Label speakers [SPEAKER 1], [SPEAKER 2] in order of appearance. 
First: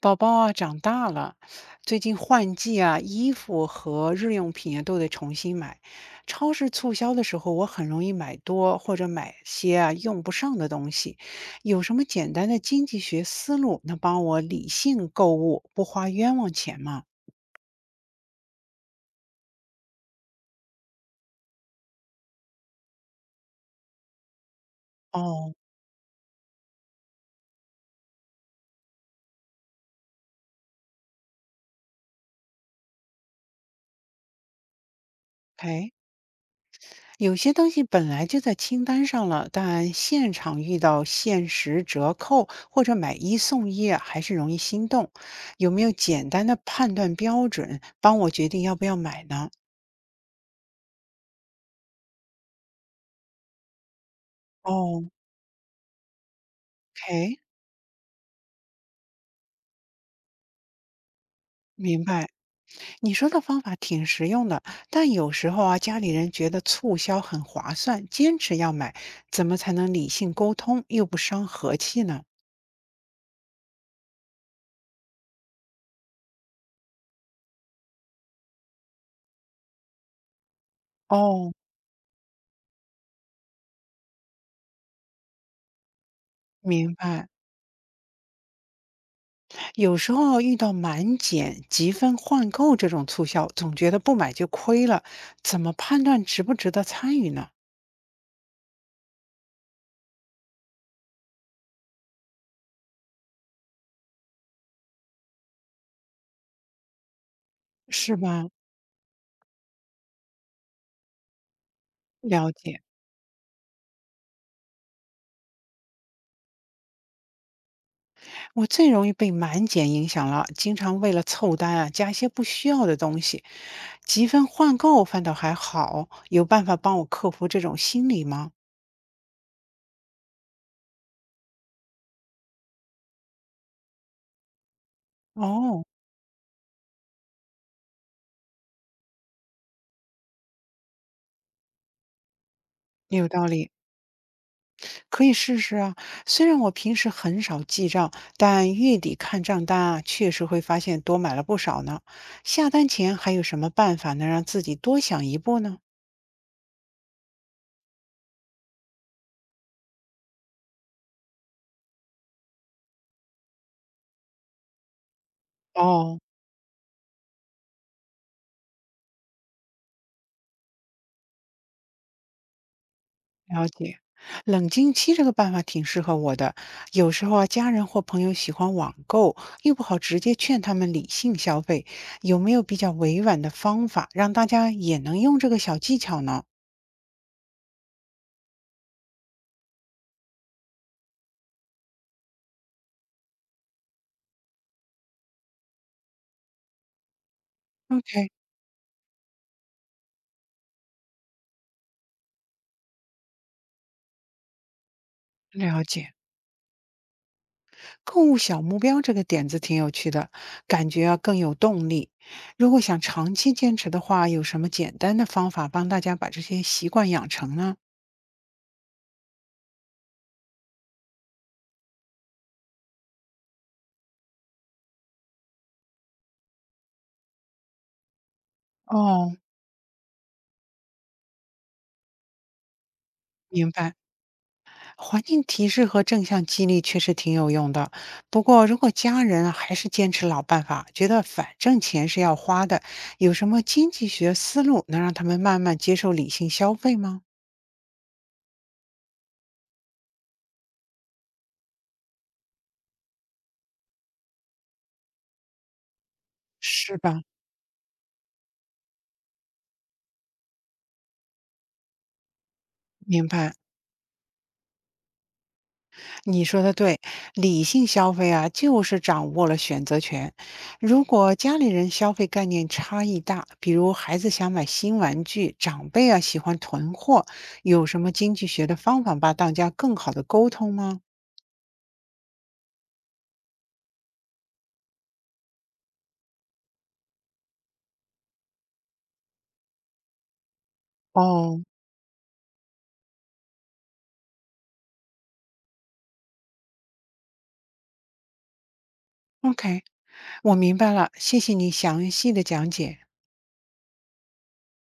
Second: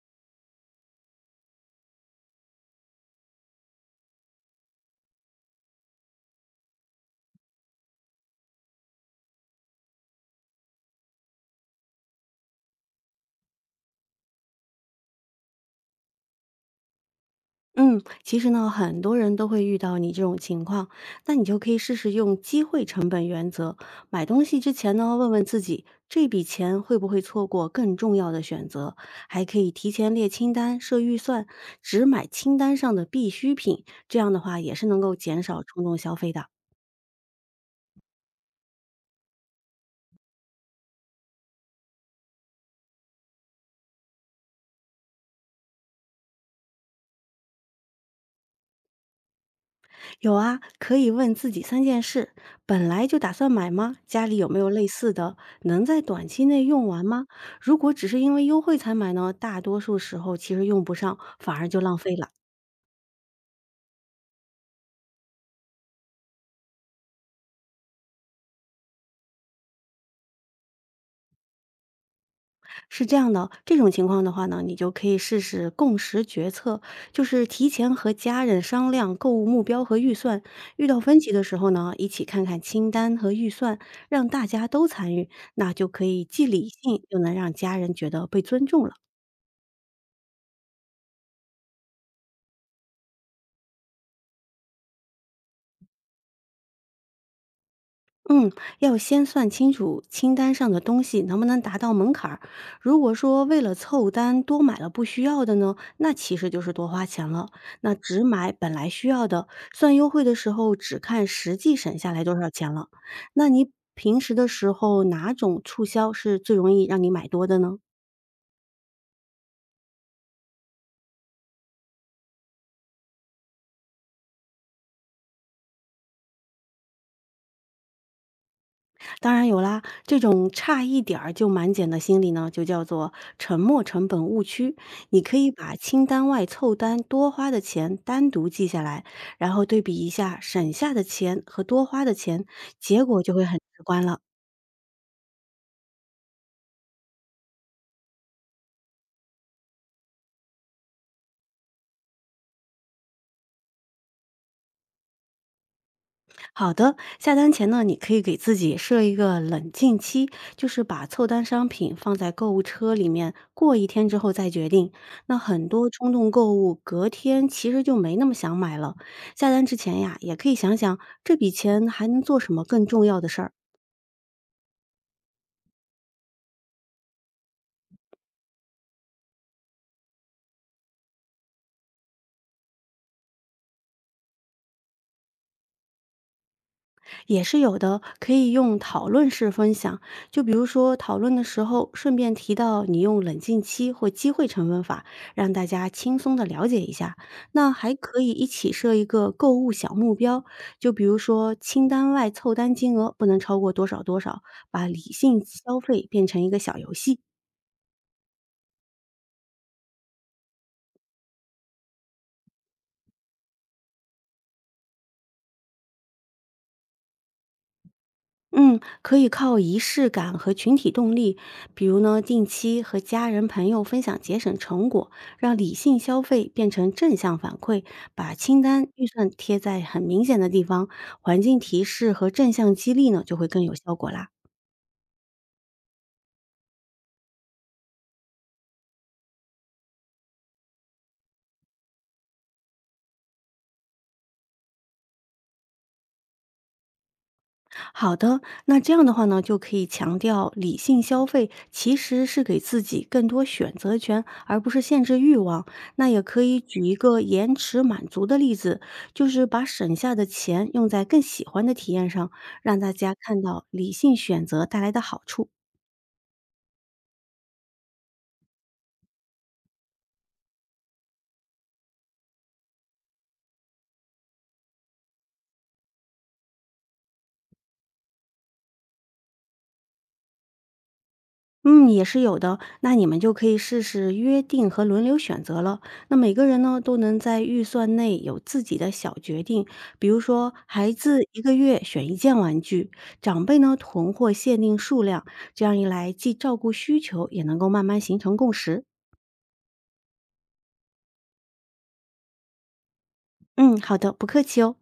[SPEAKER 1] 宝宝啊，长大了，最近换季啊，衣服和日用品啊都得重新买。超市促销的时候，我很容易买多或者买些啊用不上的东西。有什么简单的经济学思路能帮我理性购物，不花冤枉钱吗？
[SPEAKER 2] 嗯，其实呢，很多人都会遇到你这种情况，那你就可以试试用机会成本原则。买东西之前呢，问问
[SPEAKER 1] 哦
[SPEAKER 2] 自己这笔钱会不会错过更重要的选择，还可以提前列清单、设预算，只买清单上的必需品，这样的话也是能够减少冲
[SPEAKER 1] ，OK，
[SPEAKER 2] 动消费的。
[SPEAKER 1] 有些东西本来就在清单上了，但现场遇到限时折扣或者买一送一啊，还是容易心动。有没有简单的判断标准，帮我决定要不要买呢？
[SPEAKER 2] 有啊，可以问自己三件事：本来就打算买吗？家里有没有类
[SPEAKER 1] 哦
[SPEAKER 2] 似的？能在短期内用完吗？
[SPEAKER 1] ，OK，
[SPEAKER 2] 如果只是因为优惠才买呢，大多数时候其实用不上，反而就浪
[SPEAKER 1] 明
[SPEAKER 2] 费
[SPEAKER 1] 白。
[SPEAKER 2] 了。
[SPEAKER 1] 你说的方法挺实用的，但有时候啊，家里人觉得促销很划算，坚持要买，怎么才能理性沟通，又不伤和气呢？
[SPEAKER 2] 是这样的，这种情况的话呢，你就可以试试共识决策，就是提前和家人商量购物目标和预算。遇到分歧的
[SPEAKER 1] 哦，
[SPEAKER 2] 时候呢，一起看看清单和预算，让大家都参与，那就可以既理
[SPEAKER 1] 明
[SPEAKER 2] 性又
[SPEAKER 1] 白。
[SPEAKER 2] 能让家人觉得被尊重了。
[SPEAKER 1] 有时候遇到满减、积分换购这种促销，总觉得不买就亏了，怎么判断值不值得参与呢？
[SPEAKER 2] 嗯，要先算清楚清单上的东西能不能达到门槛儿。如果说为了凑单多买了不需要的呢，那其实就是多花钱了。那
[SPEAKER 1] 是
[SPEAKER 2] 只
[SPEAKER 1] 吧？
[SPEAKER 2] 买本来需要的，算优惠的时候只看实际省下来多少
[SPEAKER 1] 了
[SPEAKER 2] 钱
[SPEAKER 1] 解，
[SPEAKER 2] 了。那你平时的时候哪种促销是最容易让你买多的呢？
[SPEAKER 1] 我最容易被满减影响了，经常为了凑单啊，加一些不需要的东西。积分换购反倒还好，有办法帮我克服这种心理吗？
[SPEAKER 2] 当然有啦，这种差一点儿就满减的心理呢，就叫做沉没成本误区。你可以把
[SPEAKER 1] 哦，
[SPEAKER 2] 清单外凑单多花的钱单独记下来，然后对比一下省下的钱和多花的钱，结果
[SPEAKER 1] 有
[SPEAKER 2] 就会
[SPEAKER 1] 道
[SPEAKER 2] 很
[SPEAKER 1] 理。
[SPEAKER 2] 直观了。
[SPEAKER 1] 可以试试啊，虽然我平时很少记账，但月底看账单啊，确实会发现多买了不少呢。下单前还有什么办法能让自己多想一步呢？
[SPEAKER 2] 好的，下单前呢，你可以给自己设一个冷静期，就是把凑单商品放在购物车里面，过一天之后再决定。那很多冲
[SPEAKER 1] 哦，
[SPEAKER 2] 动购物，隔天其实就没那么想买了。下单之前呀，也可以想想这笔钱还能做什么更重要的事儿。
[SPEAKER 1] 了解。冷静期这个办法挺适合我的。有时候啊，家人或朋友喜欢网购，又不好直接劝他们理性消费，有没有比较委婉的方法让大家也能用这个小技巧呢
[SPEAKER 2] 也是有的，可以用讨论式分享。就比如说讨论的时候，顺便提到你用冷静期或机会成本法，让大家轻松的了解一下。那还可
[SPEAKER 1] ？OK，
[SPEAKER 2] 以一起设一个购物小目标，就比如说清单外凑单金额不能超过多少多少，把理性消
[SPEAKER 1] 了
[SPEAKER 2] 费
[SPEAKER 1] 解。
[SPEAKER 2] 变成一个小游戏。
[SPEAKER 1] 购物小目标这个点子挺有趣的，感觉啊更有动力。如果想长期坚持的话，有什么简单的方法帮大家把这些习惯养成呢？
[SPEAKER 2] 嗯，可以靠仪式感和群体动力，比如呢，定期和家人朋友分享节省成果，让理性消费变成正向反馈，把清单预算
[SPEAKER 1] 哦，
[SPEAKER 2] 贴在很明显的地方，环境提示和正向激励呢，就会更
[SPEAKER 1] 明
[SPEAKER 2] 有效
[SPEAKER 1] 白。
[SPEAKER 2] 果啦。
[SPEAKER 1] 环境提示和正向激励确实挺有用的。不过，如果家人啊还是坚持老办法，觉得反正钱是要花的，有什么经济学思路能让他们慢慢接受理性消费吗？
[SPEAKER 2] 好的，那这样的话呢，就可以强调理性消费其实是给自己更多选择权，而不是限制欲望。那也可以举一
[SPEAKER 1] 是
[SPEAKER 2] 个
[SPEAKER 1] 吧？
[SPEAKER 2] 延迟满足的例子，就是把省下的钱用在更喜欢的体验上，让大家
[SPEAKER 1] 明
[SPEAKER 2] 看
[SPEAKER 1] 白。
[SPEAKER 2] 到理性选择带来的好处。
[SPEAKER 1] 你说的对，理性消费啊，就是掌握了选择权。如果家里人消费概念差异大，比如孩子想买新玩具，长辈啊喜欢囤货，有什么经济学的方法把大家更好的沟通吗？
[SPEAKER 2] 嗯，也是有的。那你们就可以试试约定和轮流选择了。那每个人呢，都能在预算内有自己的小决定，比如说孩子一个
[SPEAKER 1] 哦，
[SPEAKER 2] 月选一件玩具，长辈呢囤货限定数量。这样一来，既照顾需求，也能够慢慢形成共识。
[SPEAKER 1] ？OK，我明白了，谢谢你详细的讲解。
[SPEAKER 2] 嗯，好的，不客气哦。